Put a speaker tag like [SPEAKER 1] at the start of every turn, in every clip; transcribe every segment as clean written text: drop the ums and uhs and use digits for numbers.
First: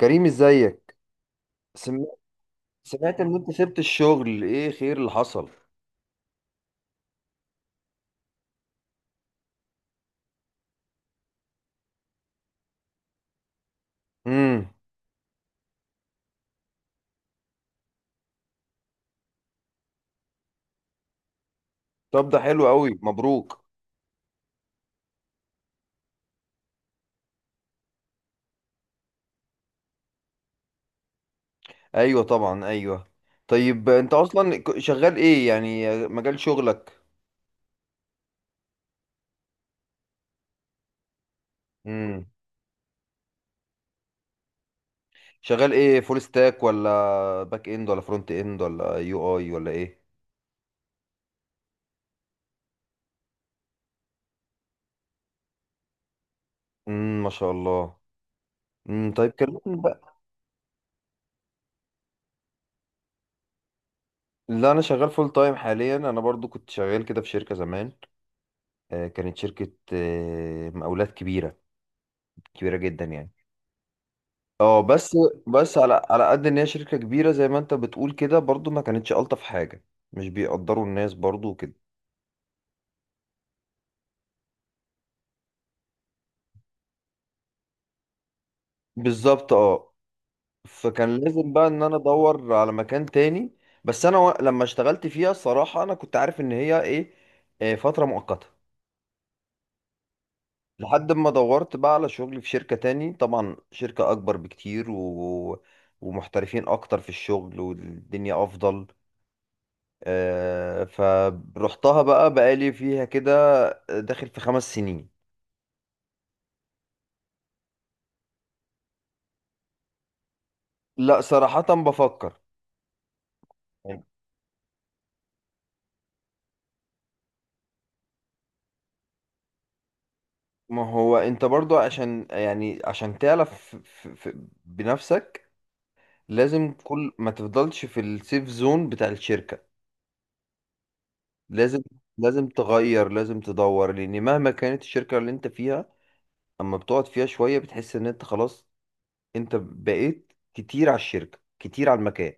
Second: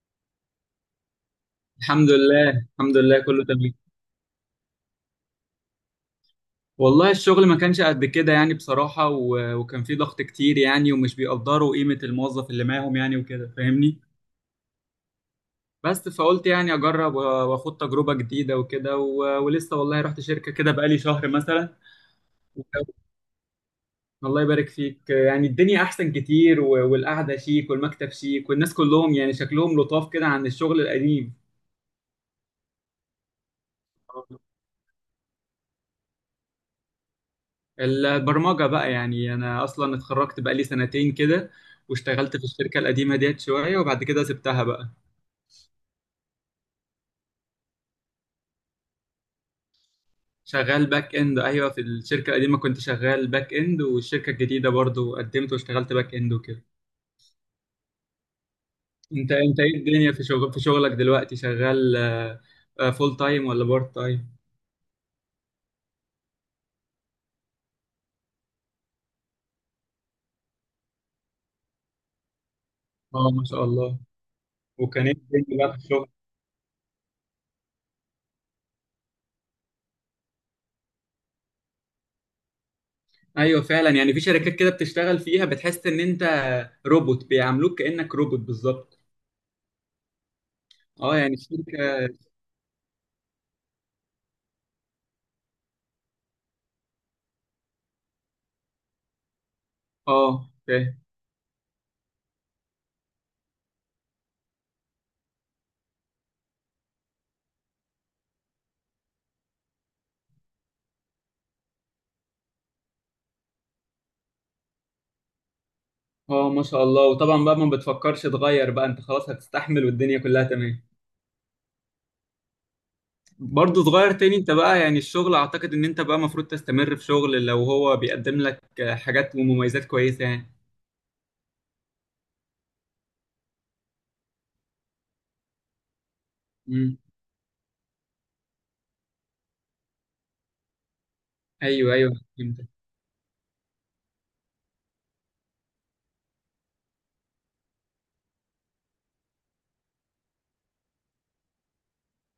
[SPEAKER 1] كريم، ازيك؟ سم...
[SPEAKER 2] الحمد لله الحمد لله
[SPEAKER 1] سمعت ان
[SPEAKER 2] كله
[SPEAKER 1] انت
[SPEAKER 2] تمام.
[SPEAKER 1] سبت الشغل، ايه خير اللي حصل؟
[SPEAKER 2] والله الشغل ما كانش قد كده يعني بصراحة وكان في ضغط كتير يعني، ومش بيقدروا قيمة الموظف اللي معاهم يعني وكده، فاهمني.
[SPEAKER 1] امم.
[SPEAKER 2] بس فقلت يعني أجرب وآخد تجربة جديدة وكده، ولسه والله رحت شركة كده بقالي شهر مثلا.
[SPEAKER 1] طب، ده
[SPEAKER 2] و...
[SPEAKER 1] حلو قوي، مبروك.
[SPEAKER 2] الله يبارك فيك، يعني الدنيا أحسن كتير والقعدة شيك والمكتب شيك والناس كلهم يعني شكلهم لطاف كده عن الشغل القديم.
[SPEAKER 1] ايوه طبعا، ايوه. طيب، انت اصلا شغال ايه يعني، مجال شغلك؟
[SPEAKER 2] البرمجة بقى، يعني أنا أصلا اتخرجت بقى لي سنتين كده.
[SPEAKER 1] امم.
[SPEAKER 2] واشتغلت في الشركة القديمة ديت شوية وبعد كده سبتها بقى.
[SPEAKER 1] شغال ايه، فول ستاك ولا باك اند ولا فرونت اند ولا يو اي ولا ايه؟
[SPEAKER 2] شغال باك إند، أيوه، في الشركة القديمة كنت شغال باك إند، والشركة الجديدة برضو قدمت واشتغلت باك إند وكده.
[SPEAKER 1] امم، ما شاء الله. امم، طيب
[SPEAKER 2] أنت إيه
[SPEAKER 1] كلمني
[SPEAKER 2] الدنيا؟
[SPEAKER 1] بقى.
[SPEAKER 2] في شغلك دلوقتي شغال فول تايم ولا بارت تايم؟
[SPEAKER 1] لا، انا شغال فول تايم حاليا. انا برضو كنت شغال كده في شركة زمان. كانت شركة مقاولات كبيرة، كبيرة جدا يعني.
[SPEAKER 2] اه، ما شاء الله.
[SPEAKER 1] اه
[SPEAKER 2] وكان
[SPEAKER 1] بس.
[SPEAKER 2] ايه الدنيا بقى
[SPEAKER 1] بس
[SPEAKER 2] في
[SPEAKER 1] على
[SPEAKER 2] الشغل؟
[SPEAKER 1] على قد ان هي شركة كبيرة زي ما انت بتقول، كده برضو ما كانتش ألطف حاجة. مش بيقدروا الناس برضو وكده.
[SPEAKER 2] ايوه فعلا، يعني في شركات كده بتشتغل فيها بتحس ان انت روبوت، بيعاملوك كانك روبوت بالظبط.
[SPEAKER 1] بالظبط، اه.
[SPEAKER 2] اه
[SPEAKER 1] فكان
[SPEAKER 2] يعني
[SPEAKER 1] لازم بقى ان انا
[SPEAKER 2] الشركه.
[SPEAKER 1] ادور على مكان تاني. بس انا لما اشتغلت فيها، الصراحة انا كنت عارف ان هي ايه، فترة مؤقتة.
[SPEAKER 2] اه فاهم.
[SPEAKER 1] لحد ما دورت بقى على شغل في شركة تاني، طبعا شركة اكبر بكتير ومحترفين اكتر في الشغل، والدنيا افضل. فروحتها بقى، بقالي فيها كده داخل في 5 سنين.
[SPEAKER 2] اه ما شاء الله. وطبعا بقى ما بتفكرش تغير بقى، انت خلاص هتستحمل والدنيا كلها تمام؟
[SPEAKER 1] لا، صراحة بفكر.
[SPEAKER 2] برضه صغير تاني انت بقى، يعني الشغل اعتقد ان انت بقى المفروض تستمر في شغل لو هو بيقدم لك حاجات ومميزات كويسة يعني.
[SPEAKER 1] ما هو انت برضو، عشان يعني عشان تعرف بنفسك، لازم
[SPEAKER 2] امم.
[SPEAKER 1] كل ما تفضلش في السيف زون بتاع الشركة. لازم.
[SPEAKER 2] ايوه ايوه
[SPEAKER 1] لازم
[SPEAKER 2] فهمتك.
[SPEAKER 1] تغير، لازم تدور، لان مهما كانت الشركة اللي انت فيها، اما بتقعد فيها شوية، بتحس ان انت خلاص. انت بقيت كتير على الشركة، كتير على المكان.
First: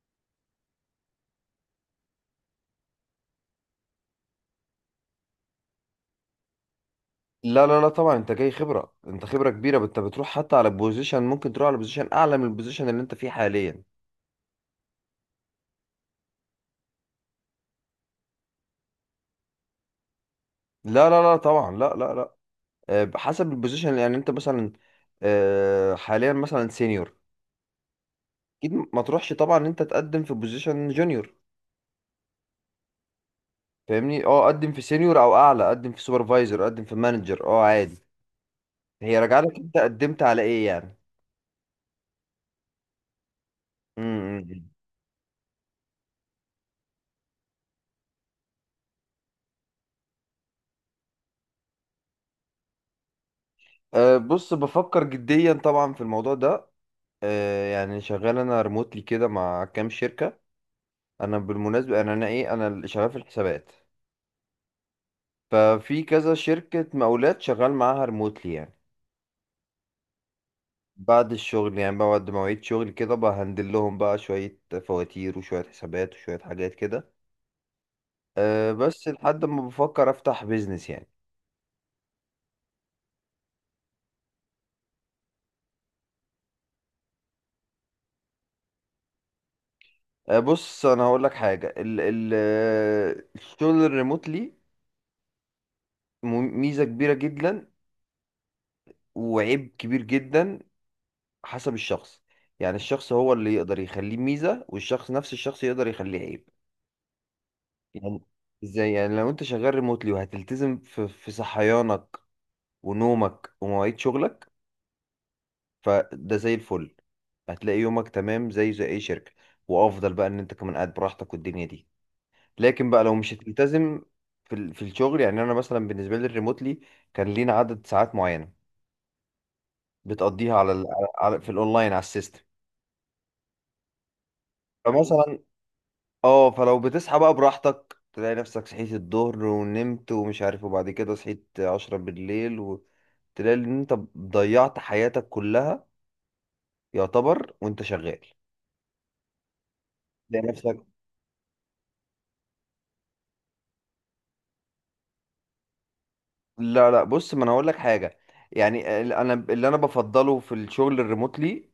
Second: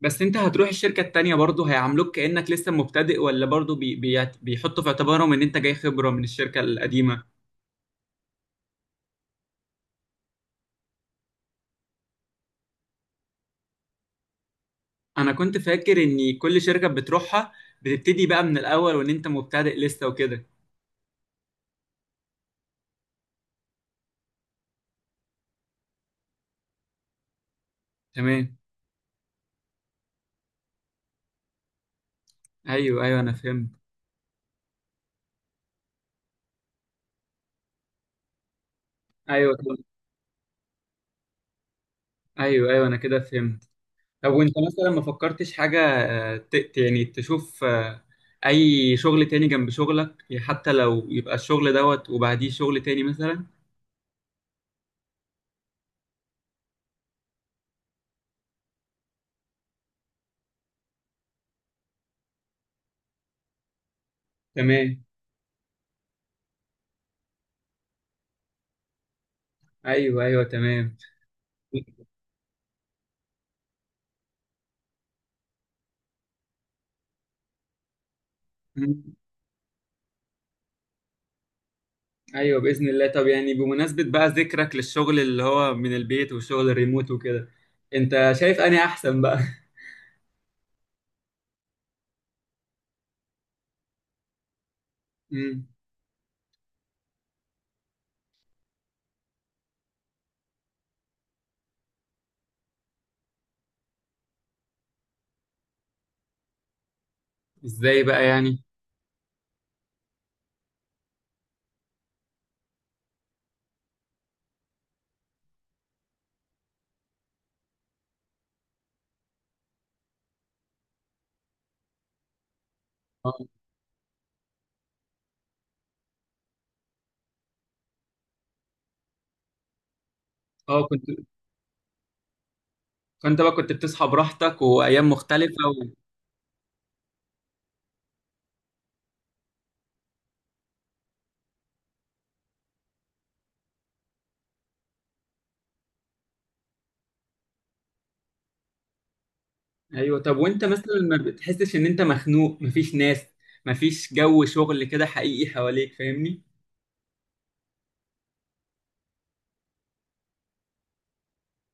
[SPEAKER 2] بس انت هتروح الشركة التانية برضه هيعاملوك كأنك لسه مبتدئ، ولا برضه بيحطوا في اعتبارهم ان انت جاي خبرة من الشركة القديمة؟
[SPEAKER 1] لا لا لا، طبعا انت جاي خبرة، انت خبرة كبيرة، انت بتروح حتى على بوزيشن، ممكن تروح على بوزيشن اعلى من البوزيشن اللي انت فيه حاليا.
[SPEAKER 2] انا كنت فاكر ان كل شركة بتروحها بتبتدي بقى من الاول، وان انت مبتدئ لسه وكده.
[SPEAKER 1] لا لا لا طبعا، لا لا لا. حسب البوزيشن يعني، انت مثلا حاليا مثلا سينيور.
[SPEAKER 2] تمام.
[SPEAKER 1] اكيد ما تروحش طبعا ان انت تقدم في بوزيشن جونيور.
[SPEAKER 2] ايوه ايوه انا فهمت.
[SPEAKER 1] فاهمني، اه. قدم في سينيور او اعلى، قدم في سوبرفايزر، قدم في مانجر، اه، عادي. هي راجعه لك،
[SPEAKER 2] ايوه
[SPEAKER 1] انت قدمت على ايه يعني.
[SPEAKER 2] ايوه ايوه انا كده فهمت. طب وانت
[SPEAKER 1] امم.
[SPEAKER 2] مثلا ما فكرتش حاجه، يعني تشوف اي شغل تاني جنب شغلك؟ يعني حتى لو يبقى الشغل دوت وبعديه شغل تاني مثلا.
[SPEAKER 1] أه، بص، بفكر جديا طبعا في الموضوع ده. أه، يعني شغال انا ريموتلي كده مع كام شركة. انا بالمناسبه، انا اللي شغال في الحسابات.
[SPEAKER 2] تمام.
[SPEAKER 1] ففي كذا شركه مقاولات شغال معاها ريموتلي يعني.
[SPEAKER 2] ايوه ايوه تمام.
[SPEAKER 1] بعد الشغل يعني، بعد مواعيد شغل كده، بهندل لهم بقى شويه فواتير وشويه حسابات وشويه حاجات كده. أه
[SPEAKER 2] مم.
[SPEAKER 1] بس، لحد ما بفكر افتح بيزنس يعني.
[SPEAKER 2] ايوه باذن الله. طب يعني بمناسبه بقى ذكرك للشغل اللي هو من البيت والشغل الريموت وكده، انت شايف اني احسن بقى؟
[SPEAKER 1] أه، بص، انا هقول لك حاجه، ال ال آه، الشغل الريموتلي
[SPEAKER 2] مم.
[SPEAKER 1] م- ميزه كبيره جدا وعيب كبير جدا. حسب الشخص. يعني الشخص هو اللي يقدر يخليه ميزه، والشخص نفس الشخص يقدر يخليه عيب.
[SPEAKER 2] ازاي بقى
[SPEAKER 1] يعني
[SPEAKER 2] يعني؟
[SPEAKER 1] ازاي؟ يعني لو انت شغال ريموتلي، وهتلتزم في صحيانك ونومك ومواعيد شغلك، فده زي الفل. هتلاقي يومك تمام زي اي شركة. وافضل بقى ان انت كمان قاعد براحتك والدنيا دي. لكن بقى لو مش
[SPEAKER 2] اه.
[SPEAKER 1] هتلتزم في الشغل، يعني انا مثلا بالنسبة لي الريموتلي، كان لينا عدد ساعات معينة بتقضيها
[SPEAKER 2] آه، كنت
[SPEAKER 1] في الاونلاين على السيستم.
[SPEAKER 2] فانت بقى كنت بتصحى براحتك وايام
[SPEAKER 1] فمثلا،
[SPEAKER 2] مختلفه؟
[SPEAKER 1] اه، فلو بتصحى بقى براحتك، تلاقي نفسك صحيت الظهر ونمت ومش عارف، وبعد كده صحيت 10 بالليل. تلاقي ان انت ضيعت حياتك كلها، يعتبر، وانت شغال.
[SPEAKER 2] ايوه. طب
[SPEAKER 1] تلاقي
[SPEAKER 2] وانت
[SPEAKER 1] نفسك.
[SPEAKER 2] مثلا ما بتحسش ان انت مخنوق، مفيش ناس، مفيش جو شغل كده حقيقي حواليك؟ فاهمني.
[SPEAKER 1] لا لا، بص، ما انا هقول لك حاجه. يعني انا اللي انا بفضله في الشغل الريموتلي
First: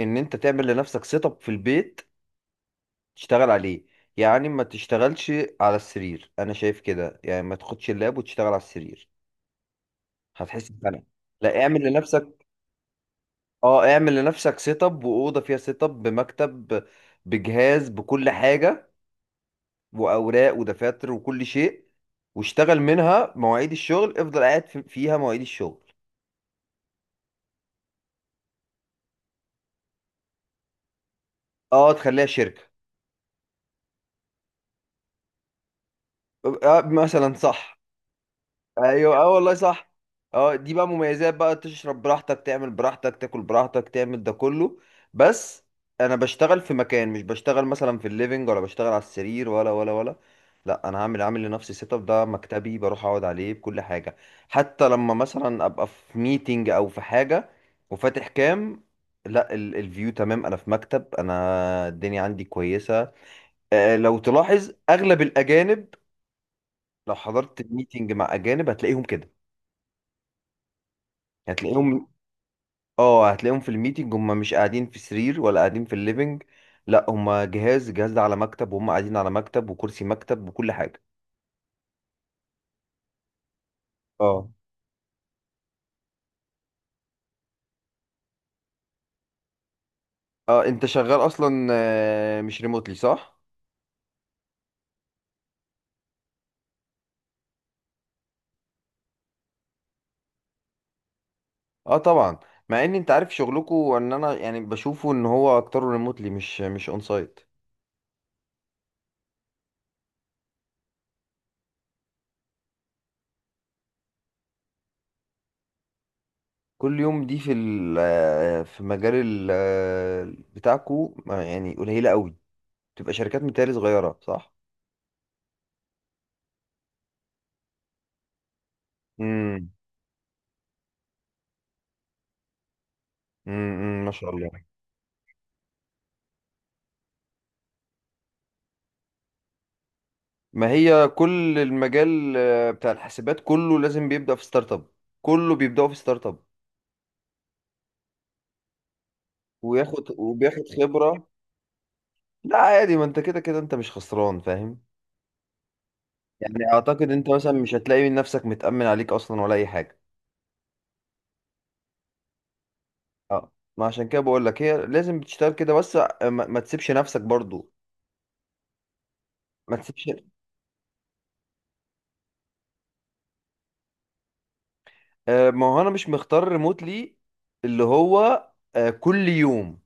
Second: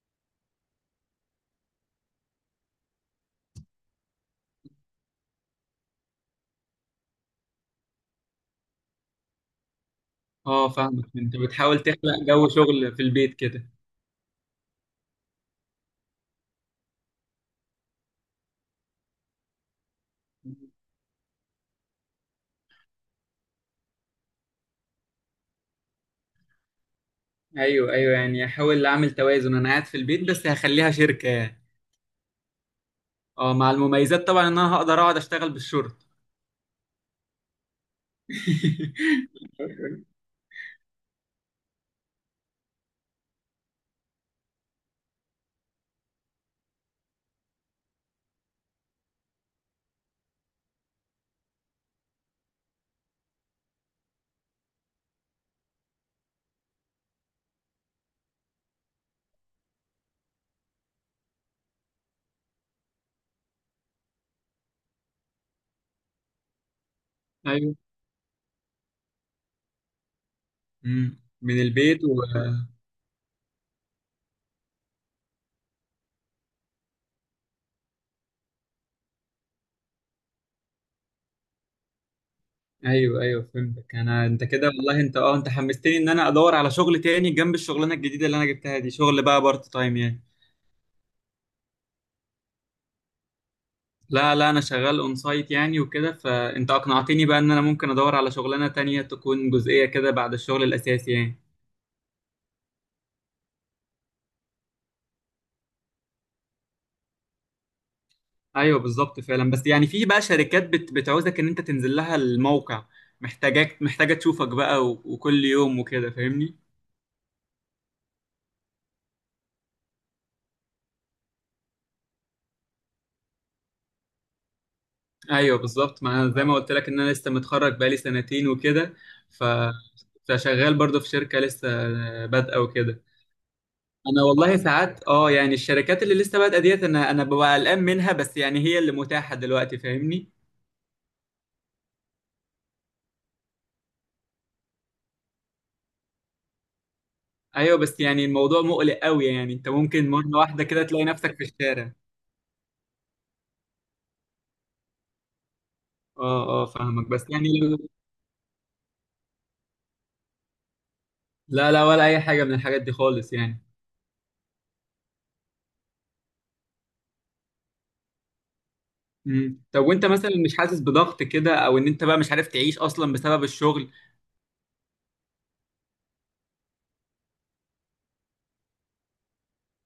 [SPEAKER 1] ان انت تعمل لنفسك سيت اب في البيت، تشتغل عليه. يعني ما تشتغلش على السرير. انا شايف كده يعني، ما تاخدش اللاب وتشتغل على السرير. هتحس
[SPEAKER 2] اه
[SPEAKER 1] بفرق.
[SPEAKER 2] فاهمك، انت
[SPEAKER 1] لا،
[SPEAKER 2] بتحاول
[SPEAKER 1] اعمل
[SPEAKER 2] تخلق
[SPEAKER 1] لنفسك.
[SPEAKER 2] جو شغل في البيت كده؟
[SPEAKER 1] اه، اعمل لنفسك سيت اب، واوضه فيها سيت اب بمكتب بجهاز بكل حاجه، واوراق ودفاتر وكل شيء. واشتغل منها مواعيد الشغل، افضل قاعد فيها مواعيد الشغل.
[SPEAKER 2] ايوه ايوه، يعني احاول اعمل توازن، انا قاعد في البيت بس هخليها شركه يعني.
[SPEAKER 1] اه، تخليها شركه،
[SPEAKER 2] اه، مع المميزات طبعا ان انا هقدر اقعد اشتغل بالشورت.
[SPEAKER 1] ابقى مثلا صح. ايوه، اه والله صح. اه، دي بقى مميزات بقى، تشرب براحتك، تعمل براحتك، تاكل براحتك، تعمل ده كله. بس انا بشتغل في مكان، مش بشتغل مثلا في الليفينج، ولا بشتغل على السرير، ولا. لا، انا عامل لنفسي سيت اب، ده مكتبي، بروح اقعد عليه بكل حاجه. حتى لما مثلا ابقى في ميتنج او في حاجه وفاتح كام، لا، الفيو تمام، انا في مكتب، انا الدنيا عندي كويسه. لو تلاحظ اغلب الاجانب، لو حضرت
[SPEAKER 2] ايوه.
[SPEAKER 1] ميتنج مع اجانب، هتلاقيهم كده.
[SPEAKER 2] امم، من البيت
[SPEAKER 1] هتلاقيهم اه هتلاقيهم في الميتنج، هم مش قاعدين في سرير، ولا قاعدين في الليفينج. لا، هم الجهاز ده على مكتب، وهم قاعدين على مكتب وكرسي مكتب وكل حاجة.
[SPEAKER 2] ايوه ايوه فهمتك. انت
[SPEAKER 1] اه،
[SPEAKER 2] كده والله، انت حمستني ان انا ادور على شغل تاني جنب الشغلانه الجديده اللي انا جبتها دي، شغل بقى بارت تايم يعني.
[SPEAKER 1] اه. انت شغال اصلا مش ريموتلي، صح؟
[SPEAKER 2] لا لا انا شغال اون سايت يعني وكده، فانت اقنعتني بقى ان انا ممكن ادور على شغلانه تانية تكون جزئيه كده بعد الشغل الاساسي يعني.
[SPEAKER 1] اه، طبعا. مع ان انت عارف شغلكو، ان انا يعني بشوفه ان هو اكتره ريموتلي، مش اون سايت.
[SPEAKER 2] ايوه بالظبط فعلا، بس يعني في بقى شركات بتعوزك ان انت تنزل لها الموقع، محتاجاك، محتاجه تشوفك بقى وكل يوم وكده، فاهمني؟
[SPEAKER 1] كل يوم دي في ال آه، في مجال ال آه، بتاعكو، ما يعني قليله قوي. تبقى شركات متهيألي صغيره، صح؟
[SPEAKER 2] ايوه بالظبط، ما أنا زي ما قلت لك ان انا لسه متخرج بقالي سنتين وكده. ف
[SPEAKER 1] امم.
[SPEAKER 2] فشغال برضه في شركه لسه بادئه وكده.
[SPEAKER 1] امم، ما
[SPEAKER 2] انا
[SPEAKER 1] شاء الله.
[SPEAKER 2] والله ساعات اه، يعني الشركات اللي لسه بادئه ديت، انا ببقى قلقان منها، بس يعني هي اللي متاحه دلوقتي، فاهمني.
[SPEAKER 1] ما هي كل المجال بتاع الحاسبات كله لازم بيبدأ في ستارت اب. كله بيبدأوا في ستارت اب.
[SPEAKER 2] ايوه بس يعني الموضوع مقلق قوي، يعني انت ممكن
[SPEAKER 1] وياخد
[SPEAKER 2] مره
[SPEAKER 1] وبياخد
[SPEAKER 2] واحده كده تلاقي
[SPEAKER 1] خبرة.
[SPEAKER 2] نفسك في الشارع.
[SPEAKER 1] لا، عادي، ما انت كده كده انت مش خسران، فاهم.
[SPEAKER 2] اه اه
[SPEAKER 1] يعني
[SPEAKER 2] فاهمك
[SPEAKER 1] اعتقد
[SPEAKER 2] بس
[SPEAKER 1] انت مثلا
[SPEAKER 2] يعني
[SPEAKER 1] مش هتلاقي نفسك متأمن عليك اصلا ولا اي حاجة.
[SPEAKER 2] لا لا، ولا اي حاجه من الحاجات دي خالص
[SPEAKER 1] اه.
[SPEAKER 2] يعني.
[SPEAKER 1] ما عشان كده بقول لك، هي لازم بتشتغل كده، بس ما تسيبش نفسك برضو.
[SPEAKER 2] امم.
[SPEAKER 1] ما
[SPEAKER 2] طب وانت
[SPEAKER 1] تسيبش.
[SPEAKER 2] مثلا مش حاسس بضغط كده، او ان انت بقى مش عارف تعيش اصلا بسبب الشغل؟
[SPEAKER 1] ما هو انا مش مختار ريموتلي اللي هو كل يوم.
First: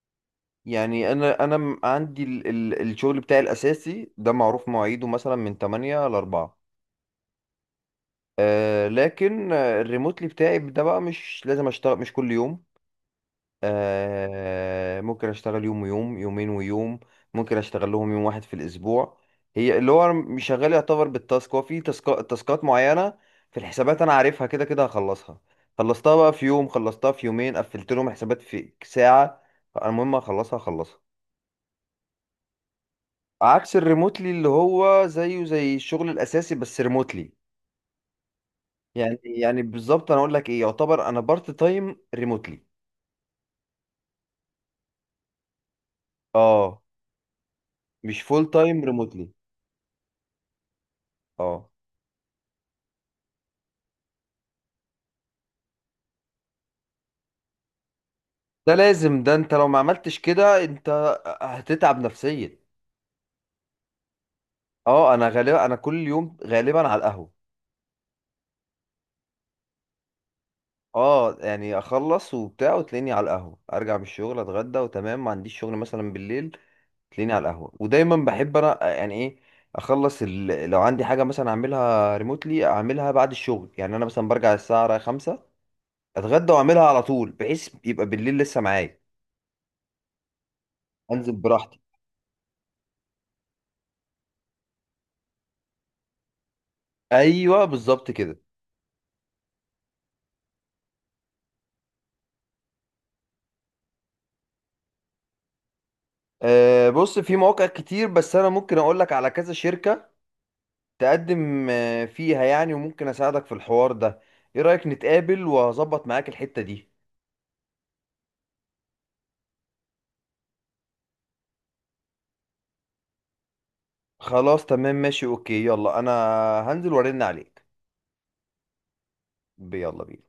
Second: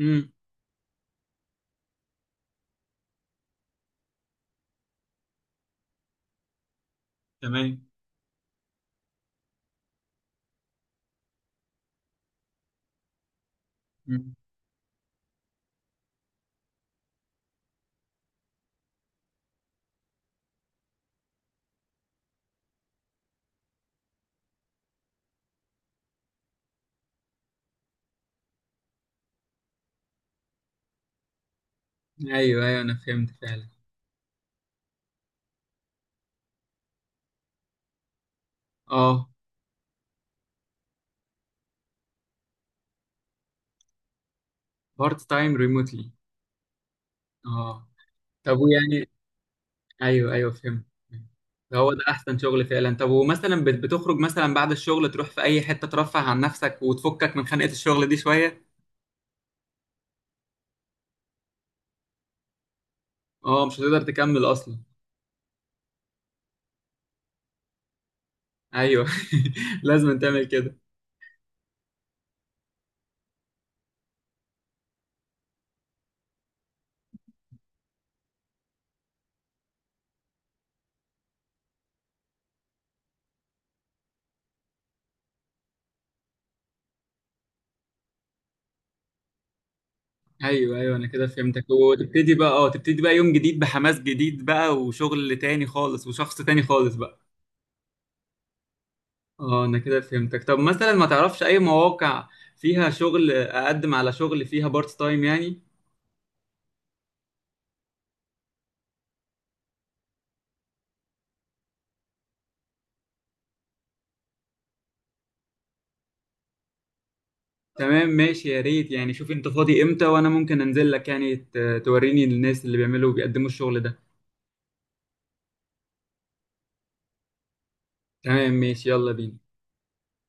[SPEAKER 2] امم.
[SPEAKER 1] يعني انا عندي ال الشغل بتاعي الاساسي، ده معروف مواعيده مثلا من 8 ل 4.
[SPEAKER 2] تمام.
[SPEAKER 1] آه، لكن الريموتلي بتاعي ده بقى مش لازم اشتغل مش كل يوم.
[SPEAKER 2] مم.
[SPEAKER 1] آه، ممكن اشتغل يوم ويوم، يومين ويوم. ممكن اشتغل لهم يوم واحد في الاسبوع. هي اللي هو أنا مش شغال يعتبر بالتاسك، هو في تاسكات معينة في الحسابات انا عارفها كده كده هخلصها. خلصتها بقى في يوم، خلصتها في يومين، قفلت لهم حسابات في ساعة. المهم اخلصها اخلصها.
[SPEAKER 2] ايوه ايوه انا فهمت فعلا.
[SPEAKER 1] عكس الريموتلي اللي هو زيه زي الشغل الاساسي، بس ريموتلي. يعني
[SPEAKER 2] اه.
[SPEAKER 1] يعني بالظبط، انا اقول لك ايه، يعتبر انا بارت تايم ريموتلي.
[SPEAKER 2] بارت تايم ريموتلي.
[SPEAKER 1] اه،
[SPEAKER 2] اه.
[SPEAKER 1] مش فول
[SPEAKER 2] طب
[SPEAKER 1] تايم
[SPEAKER 2] ويعني
[SPEAKER 1] ريموتلي.
[SPEAKER 2] ايوه ايوه فهمت.
[SPEAKER 1] اه.
[SPEAKER 2] هو ده احسن شغل فعلا. طب ومثلا بتخرج مثلا بعد الشغل تروح في اي حتة ترفه عن نفسك وتفكك من خنقة الشغل دي شوية؟
[SPEAKER 1] ده لازم. ده انت لو ما عملتش كده، انت هتتعب نفسيا.
[SPEAKER 2] اه مش هتقدر تكمل اصلا.
[SPEAKER 1] اه، انا غالبا، انا كل يوم غالبا على القهوه.
[SPEAKER 2] ايوه. لازم تعمل كده.
[SPEAKER 1] اه يعني، اخلص وبتاع وتلاقيني على القهوه، ارجع من الشغل، اتغدى، وتمام. ما عنديش شغل مثلا بالليل، تلاقيني على القهوة. ودايما بحب انا يعني ايه، اخلص لو عندي حاجة مثلا اعملها ريموتلي، اعملها بعد الشغل. يعني انا مثلا برجع الساعة 5، اتغدى واعملها على طول، بحيث يبقى بالليل لسه معايا.
[SPEAKER 2] ايوه ايوه انا كده
[SPEAKER 1] انزل
[SPEAKER 2] فهمتك.
[SPEAKER 1] براحتي.
[SPEAKER 2] وتبتدي بقى اه تبتدي بقى يوم جديد بحماس جديد بقى، وشغل تاني خالص وشخص تاني خالص بقى.
[SPEAKER 1] ايوه بالظبط كده.
[SPEAKER 2] اه انا كده فهمتك. طب مثلا ما تعرفش اي مواقع فيها شغل اقدم على شغل فيها بارت تايم يعني؟
[SPEAKER 1] أه، بص، في مواقع كتير، بس انا ممكن اقول لك على كذا شركة تقدم فيها يعني، وممكن اساعدك في الحوار ده. ايه رأيك نتقابل، وهظبط معاك الحتة دي؟
[SPEAKER 2] تمام ماشي، يا ريت يعني. شوف انت فاضي امتى، وانا ممكن انزل لك يعني، توريني الناس اللي بيعملوا بيقدموا الشغل ده.
[SPEAKER 1] خلاص، تمام، ماشي، اوكي، يلا. انا هنزل وارن عليك.
[SPEAKER 2] تمام ماشي، يلا بينا.
[SPEAKER 1] يلا بينا.